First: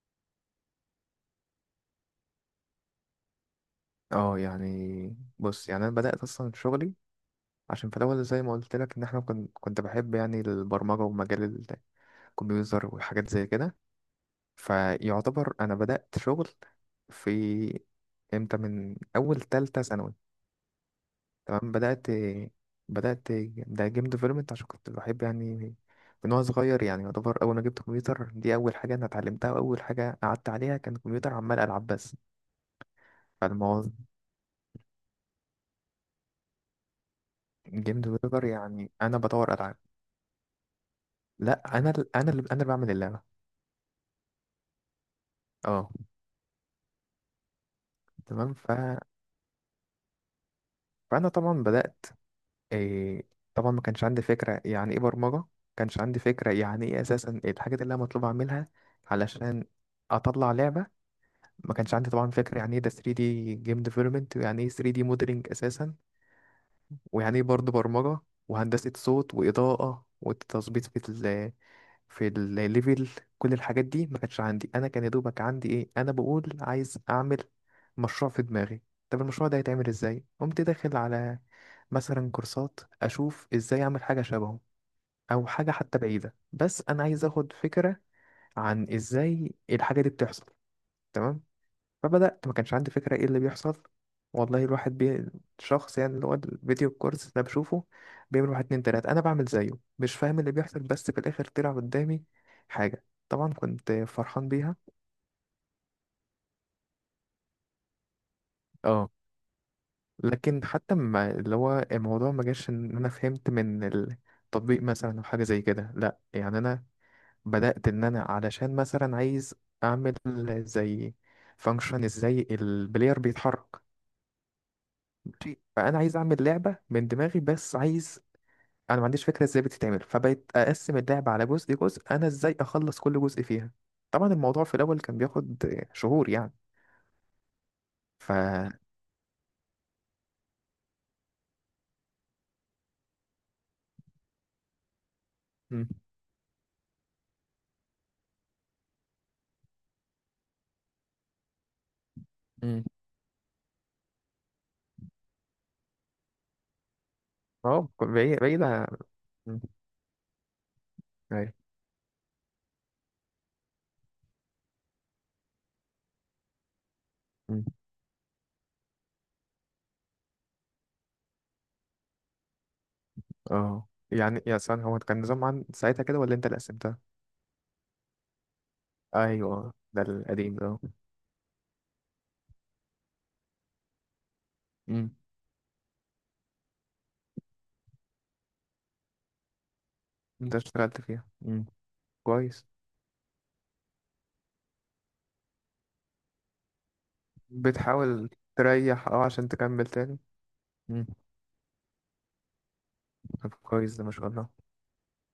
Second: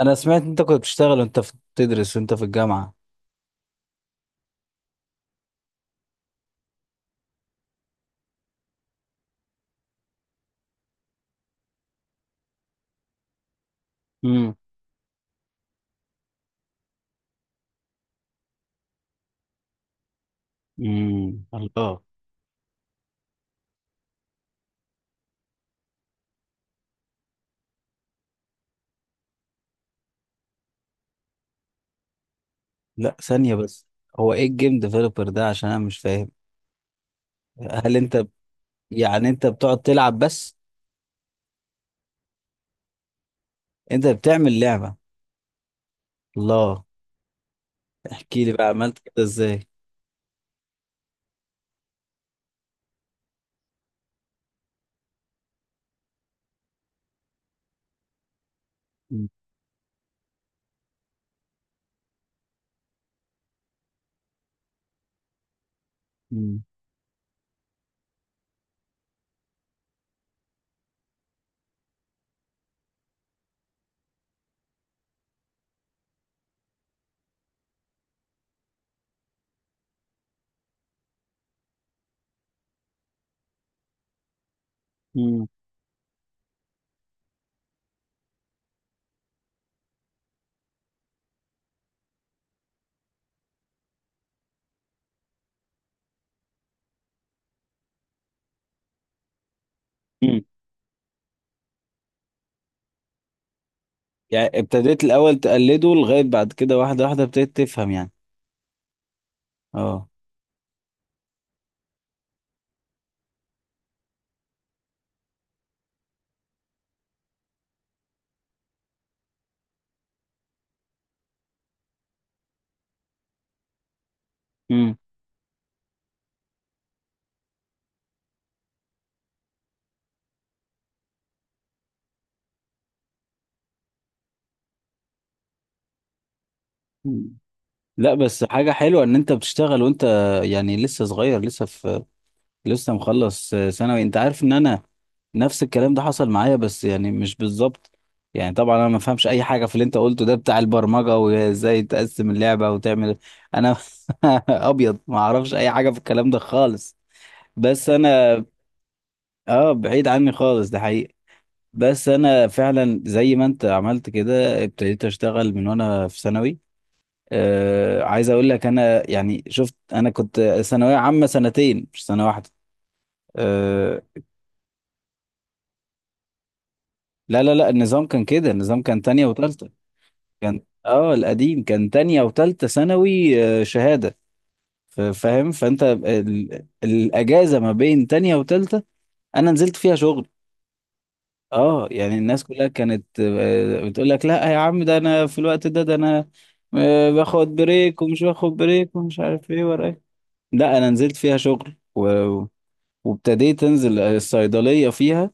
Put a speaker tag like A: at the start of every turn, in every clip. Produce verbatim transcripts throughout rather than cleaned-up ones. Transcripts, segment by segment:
A: انا سمعت انت كنت بتشتغل وانت في بتدرس وانت في الجامعه.
B: اه، يعني بص، يعني انا بدات اصلا شغلي. عشان في الاول زي ما قلت لك ان احنا كنت كنت بحب يعني البرمجه ومجال الكمبيوتر وحاجات زي كده.
A: امم
B: فيعتبر انا بدات شغل في امتى؟ من اول تالتة ثانوي.
A: امم
B: تمام،
A: الله.
B: بدات بدات ده جيم ديفلوبمنت. عشان كنت بحب يعني من وانا صغير، يعني يعتبر اول ما جبت كمبيوتر دي اول حاجه انا اتعلمتها، واول حاجه قعدت عليها كان كمبيوتر عمال العب بس.
A: لا، ثانيه بس.
B: فالموضوع
A: هو ايه الجيم ديفلوبر ده؟ عشان انا مش فاهم. هل
B: جيم
A: انت ب-
B: ديفلوبر يعني انا
A: يعني انت
B: بطور العاب.
A: بتقعد تلعب بس؟
B: لا، انا ال- انا اللي انا اللي بعمل اللعبه.
A: انت بتعمل لعبه؟
B: اه،
A: الله. احكي لي
B: تمام.
A: بقى
B: ف...
A: عملت كده ازاي.
B: فانا طبعا بدات. إيه... طبعا ما كانش عندي فكره يعني ايه برمجه، ما كانش عندي فكره يعني ايه اساسا الحاجات اللي انا مطلوب اعملها
A: مم.
B: علشان اطلع لعبه. ما كانش عندي طبعا فكره يعني ايه ده ثري دي جيم ديفلوبمنت، ويعني ايه ثري دي موديلنج اساسا،
A: مم.
B: ويعني ايه برضه برمجة وهندسة صوت وإضاءة وتظبيط في ال في الليفل. كل الحاجات دي ما كانتش عندي، أنا كان يا دوبك عندي إيه، أنا بقول عايز أعمل مشروع في دماغي، طب المشروع ده هيتعمل إزاي؟ قمت داخل على مثلا كورسات أشوف إزاي أعمل حاجة شبهه،
A: مم.
B: أو حاجة حتى بعيدة بس أنا عايز أخد فكرة عن إزاي الحاجة دي بتحصل. تمام، فبدأت، ما كانش عندي فكرة ايه اللي بيحصل، والله الواحد بي... شخص يعني اللي هو الفيديو الكورس ده بشوفه بيعمل واحد اتنين تلاتة أنا بعمل زيه، مش فاهم
A: مم.
B: اللي بيحصل، بس في الآخر طلع قدامي حاجة طبعا كنت فرحان
A: يعني
B: بيها.
A: ابتديت الاول تقلده، لغايه بعد كده واحده واحده ابتديت تفهم، يعني.
B: اه.
A: اه.
B: لكن حتى ما اللي هو الموضوع ما جاش إن أنا فهمت من التطبيق مثلا أو حاجة زي كده، لأ، يعني أنا بدأت إن أنا علشان مثلا عايز أعمل زي فانكشن ازاي البلاير بيتحرك.
A: مم.
B: ماشي، فأنا عايز أعمل لعبة من دماغي بس عايز، انا ما عنديش فكره ازاي بتتعمل، فبقيت اقسم اللعبه على جزء جزء، انا ازاي اخلص كل جزء فيها. طبعا الموضوع في الاول كان بياخد شهور يعني.
A: مم. لا
B: ف
A: بس حاجة حلوة ان انت بتشتغل وانت يعني لسه صغير، لسه في، لسه مخلص ثانوي. انت عارف ان انا نفس
B: مم.
A: الكلام ده حصل معايا، بس يعني مش بالظبط. يعني طبعا انا ما فهمش اي حاجه في اللي انت قلته ده بتاع البرمجه وازاي تقسم اللعبه
B: مم.
A: وتعمل. انا ابيض، ما اعرفش اي حاجه في الكلام ده خالص.
B: اه،
A: بس
B: بعيد،
A: انا
B: بعيد عن- مم.
A: اه بعيد عني خالص، ده حقيقي.
B: أيوة.
A: بس انا فعلا زي ما انت عملت كده، ابتديت اشتغل من وانا في ثانوي.
B: مم.
A: آه عايز اقول لك، انا يعني شفت، انا كنت ثانويه عامه سنتين، مش سنه واحده.
B: اه،
A: آه.
B: يعني يا سان هو كان نظام عن ساعتها كده ولا انت اللي قسمتها؟
A: لا لا لا، النظام كان كده، النظام كان تانية وتالتة.
B: ايوه، ده القديم
A: كان
B: ده.
A: اه القديم، كان تانية وتالتة ثانوي، آه، شهادة. ف-
B: مم.
A: فاهم؟ فانت ال... الاجازة ما بين تانية وتالتة، انا نزلت فيها شغل.
B: انت اشتغلت فيها. مم.
A: اه يعني الناس
B: كويس.
A: كلها كانت آه، بتقول لك لا يا عم، ده انا في الوقت ده ده انا آه، باخد بريك ومش
B: بتحاول
A: باخد بريك
B: تريح
A: ومش
B: اه عشان
A: عارف ايه ورا
B: تكمل
A: ايه.
B: تاني.
A: لا، انا
B: مم.
A: نزلت فيها شغل و...
B: طب
A: وابتديت
B: كويس،
A: انزل
B: ده ما شاء الله.
A: الصيدلية فيها.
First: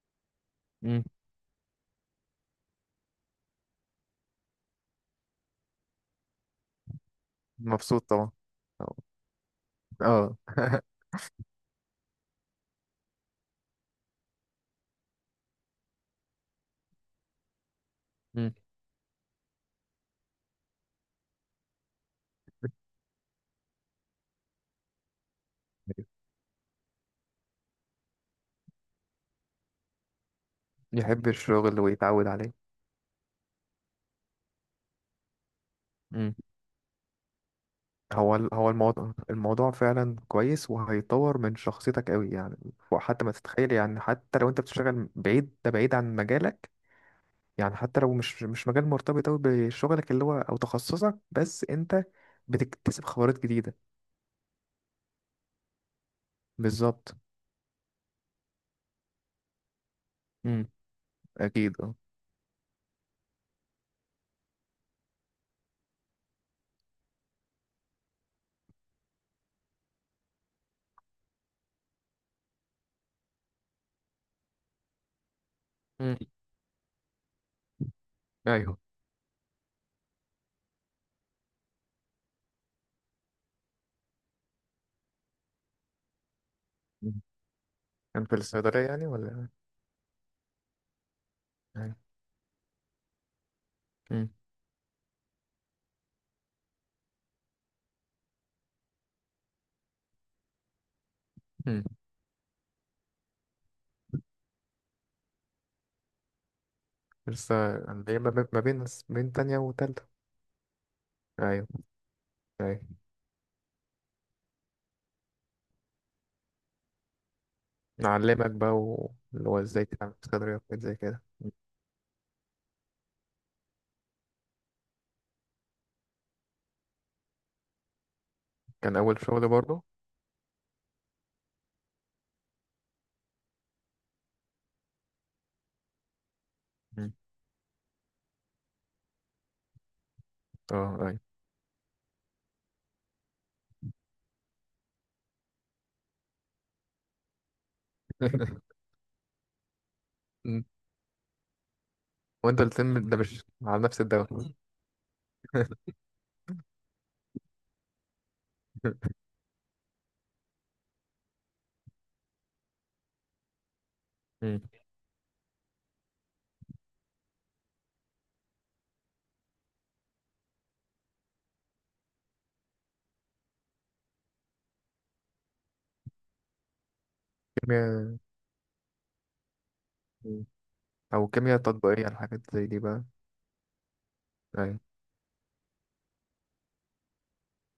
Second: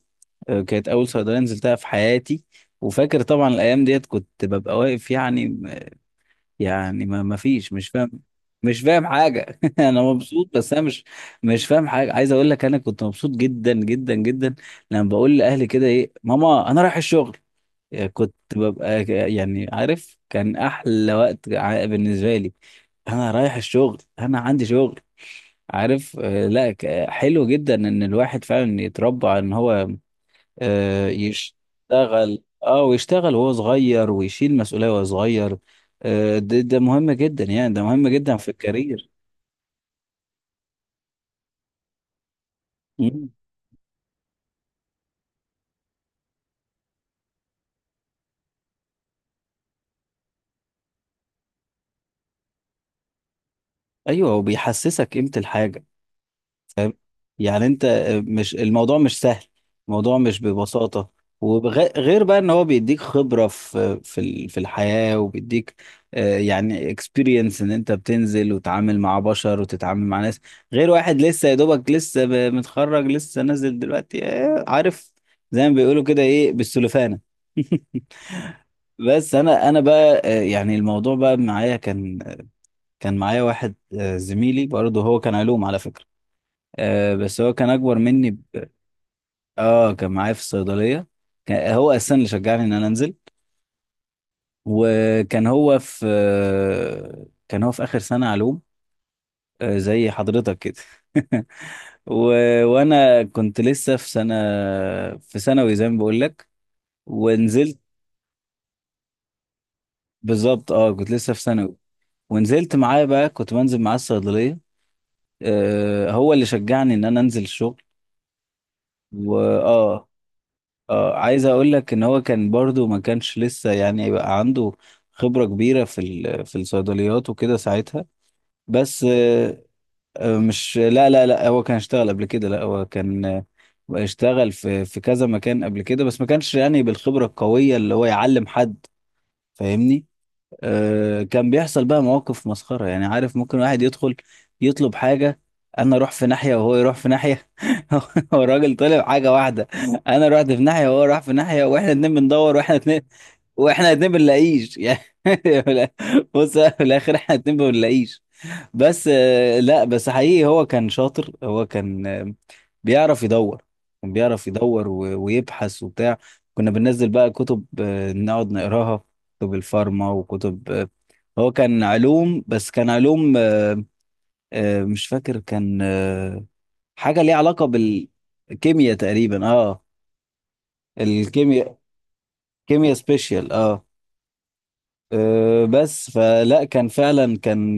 A: آه، كانت
B: مم.
A: اول صيدلية نزلتها في حياتي. وفاكر طبعا الايام ديت كنت ببقى واقف، يعني. يعني ما ما فيش، مش
B: مبسوط
A: فاهم،
B: طبعا.
A: مش فاهم حاجة. أنا
B: اه
A: مبسوط بس أنا مش، مش فاهم حاجة. عايز أقول لك أنا كنت مبسوط جدا جدا جدا، لما بقول لأهلي كده إيه ماما، أنا رايح الشغل. يعني كنت
B: مم.
A: ببقى ك- يعني عارف كان أحلى وقت ع- بالنسبة لي. أنا رايح الشغل، أنا عندي شغل. عارف؟ آه، لا، ك- حلو جدا إن الواحد فعلا يتربى إن هو آه،
B: يحب الشغل ويتعود
A: يشتغل،
B: عليه.
A: اه ويشتغل وهو صغير، ويشيل مسؤولية وهو صغير.
B: امم.
A: آه، ده ده مهم جدا، يعني ده مهم جدا
B: هو
A: في
B: ال- هو
A: الكارير.
B: الموضوع الموضوع فعلا كويس، وهيطور من شخصيتك قوي يعني. وحتى
A: مم.
B: ما تتخيل، يعني حتى لو انت بتشتغل بعيد، ده بعيد عن مجالك، يعني حتى لو مش مش مجال مرتبط قوي بشغلك اللي هو او تخصصك، بس انت بتكتسب خبرات جديدة.
A: ايوه، وبيحسسك قيمة الحاجة. فاهم؟
B: بالظبط.
A: يعني انت آه، مش الموضوع مش سهل. الموضوع مش
B: امم.
A: ببساطة.
B: اكيد اه.
A: وغير بقى ان هو بيديك خبرة في في ال- في الحياة، وبيديك آه، يعني اكسبيرينس، ان انت بتنزل وتتعامل مع بشر وتتعامل مع ناس. غير واحد لسه يا دوبك، لسه ب- متخرج، لسه نازل دلوقتي. آه، عارف، زي ما بيقولوا
B: امم.
A: كده، ايه، بالسلوفانة.
B: ايوه.
A: بس انا انا بقى، آه، يعني الموضوع بقى معايا كان، كان معايا واحد، آه، زميلي برضه، هو كان علوم على فكرة. آه
B: مم.
A: بس هو كان اكبر
B: كان
A: مني
B: في
A: ب...
B: الصيدلية يعني ولا؟
A: اه كان معايا في الصيدليه. كان هو
B: أيوة.
A: اساسا اللي شجعني ان انا انزل.
B: امم.
A: وكان هو في آه، كان هو في اخر سنه علوم، آه، زي حضرتك كده.
B: مم.
A: و... وانا كنت لسه في سنه، في ثانوي، زي ما بقول لك.
B: لسه
A: ونزلت.
B: اللي هي ما بين ما بين بين تانية وتالتة.
A: بالظبط، اه كنت لسه في
B: أيوة.
A: ثانوي. ونزلت
B: أيوة.
A: معاه بقى، كنت بنزل معاه الصيدليه. آه، هو اللي شجعني ان انا انزل الشغل.
B: نعلمك بقى و- اللي هو
A: واه.
B: ازاي تعمل صدري وحاجات زي
A: آه
B: كده.
A: عايز اقول لك ان هو كان برضو ما كانش لسه يعني بقى عنده خبرة كبيرة في ال- في الصيدليات وكده ساعتها.
B: كان
A: بس
B: اول شغل
A: آه
B: برضه؟
A: آه، مش، لا لا لا، هو كان اشتغل قبل كده. لا، هو كان، آه، اشتغل في في كذا مكان قبل كده، بس ما كانش يعني
B: مم.
A: بالخبرة القوية اللي هو يعلم حد. فاهمني؟
B: اه اي
A: آه، كان بيحصل بقى مواقف مسخرة، يعني عارف، ممكن واحد يدخل يطلب حاجة، أنا أروح في ناحية وهو يروح في ناحية. هو الراجل طلب حاجة واحدة، أنا رحت في ناحية وهو راح في ناحية، وإحنا اتنين بندور،
B: وانت
A: وإحنا اتنين،
B: الترم ده مش على
A: وإحنا
B: نفس
A: اتنين
B: الدواء
A: بنلاقيش. يعني، بص، في الآخر إحنا اتنين بنلاقيش. بس آه، لا، بس حقيقي هو كان شاطر، هو كان آه، بيعرف يدور. كان بيعرف
B: مم.
A: يدور و- ويبحث وبتاع. كنا بننزل بقى كتب، آه، نقعد نقراها، كتب الفارما وكتب، آه، هو كان علوم، بس كان علوم، آه، آه، مش فاكر، كان آه، حاجة ليها علاقة
B: كيمياء.
A: بالكيمياء تقريبا، اه.
B: مم. او كيمياء
A: الكيمياء.
B: تطبيقية الحاجات زي دي
A: كيمياء
B: بقى.
A: سبيشال، اه.
B: ايوه.
A: آه، بس فلا، كان فعلا كان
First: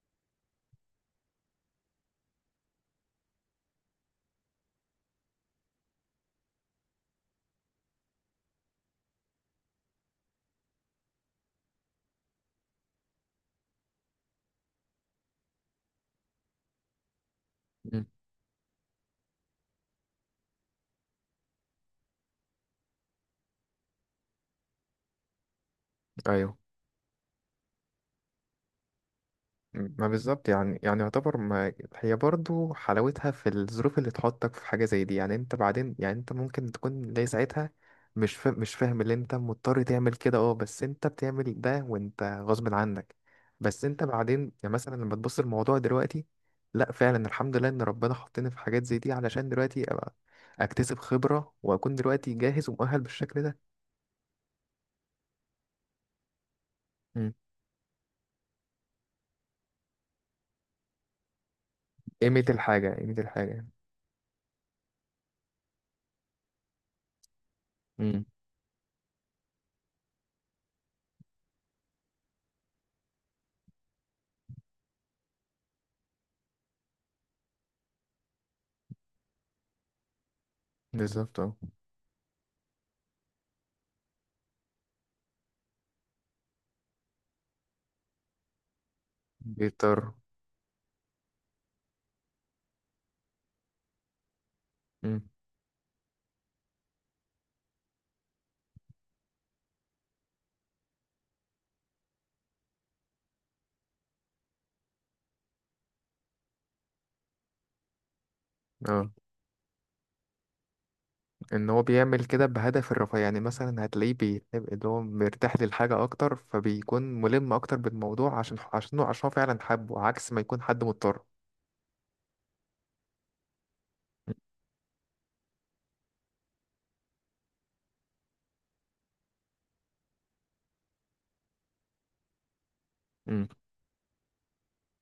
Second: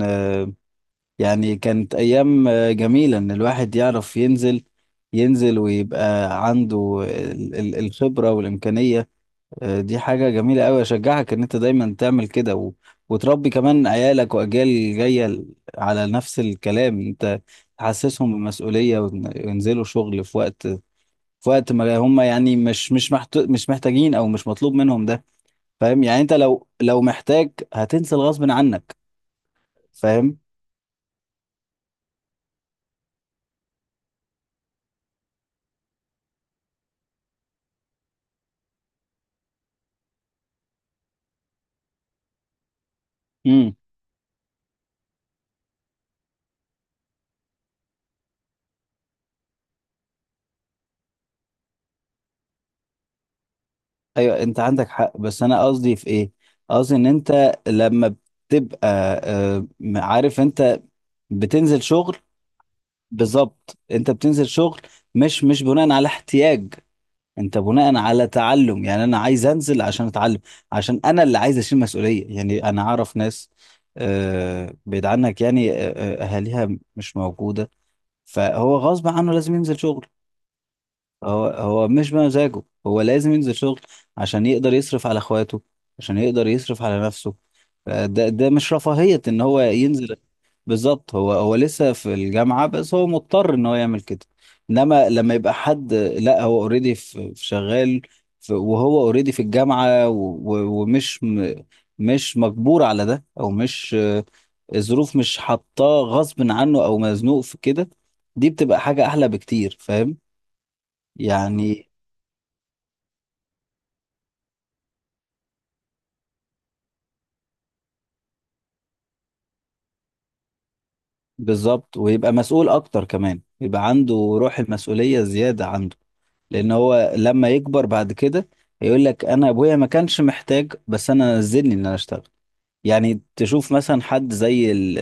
A: يعني كانت أيام آه، جميلة، إن الواحد يعرف ينزل، ينزل ويبقى عنده ال- ال- الخبرة والإمكانية. آه، دي حاجة جميلة أوي، أشجعك إن أنت دايما تعمل كده و... وتربي كمان عيالك وأجيال جاية ل- على نفس الكلام. أنت
B: مم.
A: تحسسهم بالمسؤولية، وإن- وينزلوا شغل في وقت، في وقت ما هم يعني مش، مش محت... مش محتاجين، أو مش مطلوب منهم ده. فاهم يعني؟ أنت
B: ايوه.
A: لو لو محتاج هتنزل غصب عنك.
B: ما
A: فاهم.
B: بالظبط يعني، يعني يعتبر ما هي برضو حلاوتها في الظروف اللي تحطك في حاجة زي دي، يعني انت بعدين، يعني انت ممكن تكون زي ساعتها مش فا... مش فاهم اللي انت مضطر تعمل كده، اه، بس انت بتعمل ده وانت غصب عنك. بس انت بعدين يعني مثلا لما تبص الموضوع دلوقتي، لا فعلا الحمد لله ان ربنا حطني في حاجات زي دي، علشان دلوقتي ابقى اكتسب خبرة واكون دلوقتي جاهز ومؤهل بالشكل ده.
A: ايوه، انت عندك حق، بس انا قصدي في ايه. قصدي ان
B: مم.
A: انت لما بتبقى، آه، عارف، انت بتنزل شغل.
B: قيمة الحاجة، قيمة الحاجة.
A: بالظبط، انت بتنزل شغل، مش مش بناء على احتياج، انت بناء
B: مم.
A: على تعلم. يعني انا عايز انزل عشان اتعلم، عشان انا اللي عايز اشيل مسؤولية. يعني انا اعرف ناس آه، بعيد عنك، يعني آه، آه، اهاليها مش موجودة، فهو غصب عنه لازم ينزل شغل.
B: بالظبط
A: هو
B: اه.
A: هو مش بمزاجه، هو لازم ينزل شغل عشان يقدر يصرف على اخواته، عشان يقدر يصرف على نفسه. ده ده مش رفاهية ان هو
B: بيضطر.
A: ينزل. بالظبط، هو هو لسه في الجامعة، بس هو مضطر ان هو يعمل كده. انما
B: مم.
A: لما يبقى حد، لا، هو اوريدي في في شغال، في وهو اوريدي في الجامعة، و- و- ومش م- مش مجبور على ده، او مش، آه، الظروف مش حاطاه غصب عنه او مزنوق في كده. دي بتبقى حاجة
B: اه،
A: احلى بكتير. فاهم
B: ان هو
A: يعني.
B: بيعمل كده بهدف الرفاه، يعني مثلا هتلاقيه بيحب اللي هو مرتاح للحاجة اكتر، فبيكون ملم اكتر بالموضوع عشان عشان عشان هو فعلا حبه، عكس ما يكون حد مضطر.
A: بالظبط، ويبقى مسؤول اكتر كمان، يبقى عنده روح المسؤولية زيادة عنده. لان هو لما يكبر بعد كده هيقول لك انا ابويا ما كانش محتاج، بس انا نزلني ان انا اشتغل. يعني
B: مم.
A: تشوف مثلا حد زي ال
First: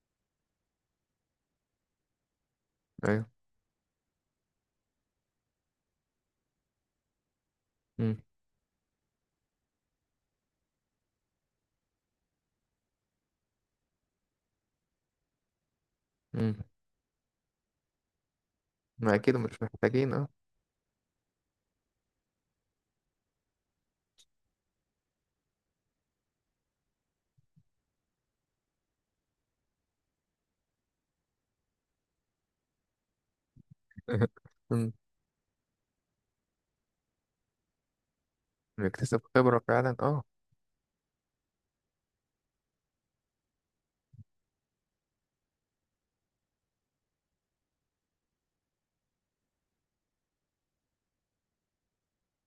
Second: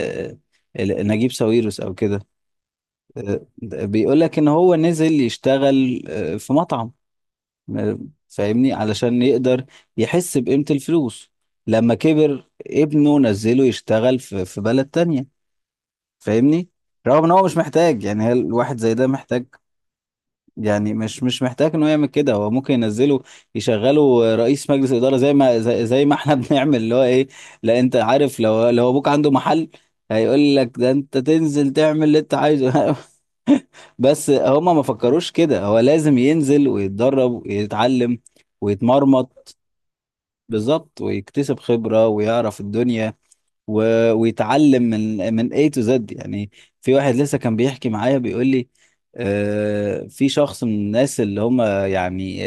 A: ال- نجيب ساويرس او كده.
B: ايوه.
A: آه، بيقول لك ان هو نزل يشتغل، آه، في مطعم. آه،
B: مم.
A: فاهمني؟ علشان يقدر يحس بقيمة الفلوس. لما كبر ابنه نزله يشتغل في في بلد تانية.
B: مم.
A: فاهمني؟ رغم ان هو مش محتاج. يعني هل الواحد زي ده
B: ما اكيد
A: محتاج؟
B: مش محتاجين اه
A: يعني مش مش محتاج ان هو يعمل كده. هو ممكن ينزله يشغله رئيس مجلس اداره زي ما، زي, زي ما احنا بنعمل، اللي هو ايه، لا انت عارف لو، لو ابوك عنده محل، هيقول لك ده انت تنزل تعمل اللي انت عايزه. بس هما ما
B: مم.
A: فكروش كده، هو لازم ينزل ويتدرب ويتعلم
B: بيكتسب
A: ويتمرمط.
B: خبرة فعلا اه.
A: بالظبط، ويكتسب خبرة ويعرف الدنيا و... ويتعلم من من ايه تو زد يعني. في واحد لسه كان بيحكي معايا بيقول لي، آه، في شخص من الناس اللي هم يعني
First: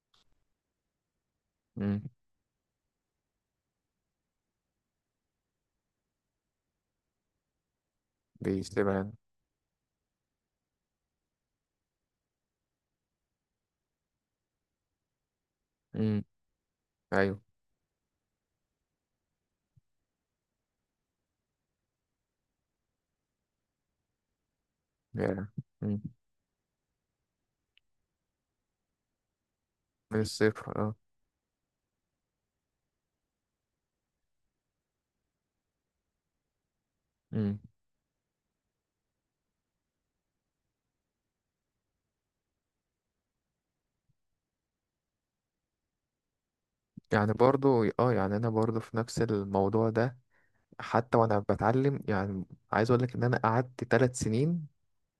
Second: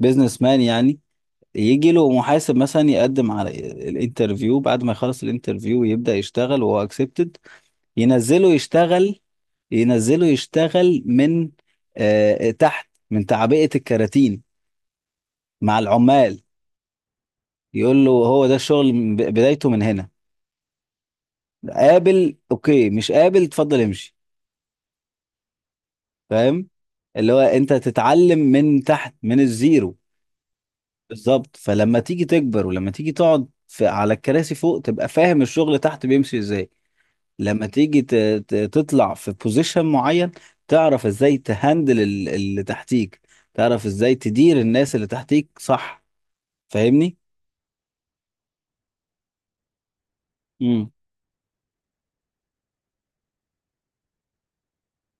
A: البيزنس مان، يعني يجي
B: مم.
A: له محاسب مثلا، يقدم على الانترفيو، بعد ما يخلص الانترفيو ويبدأ يشتغل وهو اكسبتد، ينزله
B: بيكتسبها يعني.
A: يشتغل، ينزله يشتغل من، آه تحت، من تعبئة الكراتين مع
B: مم.
A: العمال،
B: ايوه
A: يقول له هو ده الشغل من ب- بدايته، من هنا قابل اوكي، مش قابل اتفضل امشي.
B: يعني. مم.
A: فاهم اللي هو انت تتعلم من تحت، من الزيرو.
B: من الصفر اه.
A: بالظبط، فلما تيجي تكبر ولما تيجي تقعد في، على الكراسي فوق، تبقى فاهم الشغل تحت بيمشي ازاي.
B: مم.
A: لما تيجي ت- ت- تطلع في بوزيشن معين، تعرف ازاي تهندل ال- اللي تحتيك، تعرف ازاي تدير الناس اللي تحتيك، صح؟ فاهمني.
B: يعني برضو اه، يعني انا برضو في نفس الموضوع ده،
A: امم.
B: حتى وانا بتعلم يعني، عايز اقول لك ان انا قعدت ثلاث سنين،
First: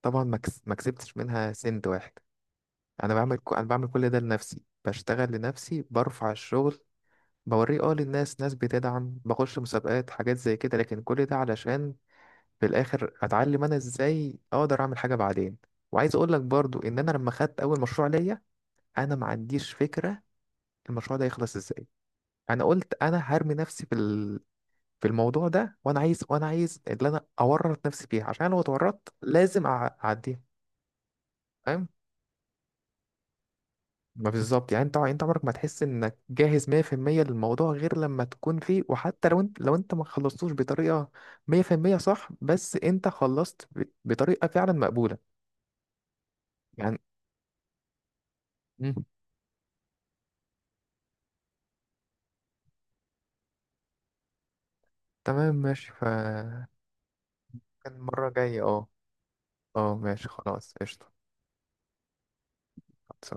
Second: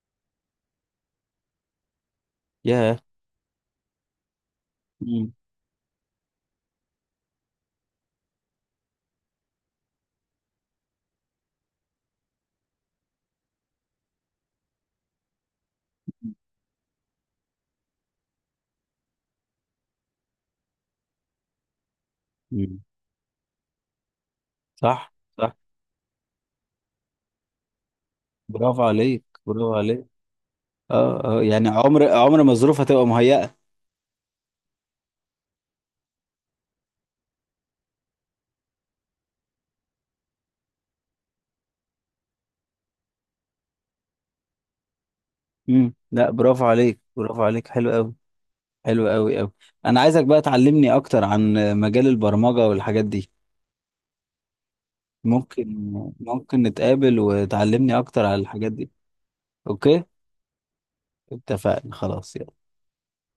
B: طبعا ما كس- ما كسبتش منها سنت واحد.
A: ياه.
B: انا بعمل ك- انا بعمل كل ده لنفسي، بشتغل
A: امم.
B: لنفسي، برفع الشغل بوريه اه للناس، ناس بتدعم، بخش مسابقات، حاجات زي كده، لكن كل ده علشان في الاخر اتعلم انا ازاي اقدر اعمل حاجه بعدين. وعايز اقول لك برضو ان انا لما خدت اول مشروع ليا، انا ما عنديش فكره المشروع ده يخلص ازاي. انا
A: امم.
B: قلت انا هرمي نفسي في ال... في
A: صح،
B: الموضوع
A: صح.
B: ده، وانا عايز، وانا عايز اللي انا اورط نفسي فيه عشان لو
A: برافو
B: اتورطت
A: عليك،
B: لازم أع-
A: برافو عليك.
B: اعديه.
A: اه، اه، يعني عمر عمر ما الظروف هتبقى مهيئة.
B: ما بالظبط يعني، انت انت عمرك ما تحس انك جاهز مائة في المائة للموضوع غير لما تكون فيه، وحتى لو انت لو انت ما خلصتوش بطريقة مية في المية صح، بس انت خلصت ب- بطريقة فعلا مقبولة
A: امم. لا، برافو
B: يعني.
A: عليك، برافو عليك، حلو قوي.
B: مم.
A: حلو قوي قوي. انا عايزك بقى تعلمني اكتر عن مجال البرمجة والحاجات دي.
B: تمام،
A: ممكن؟
B: ماشي. ف
A: ممكن نتقابل وتعلمني
B: كان
A: اكتر
B: مرة
A: على
B: جاية
A: الحاجات
B: اه.
A: دي؟
B: اه،
A: اوكي.
B: ماشي خلاص، قشطة.
A: اتفقنا، خلاص، يلا.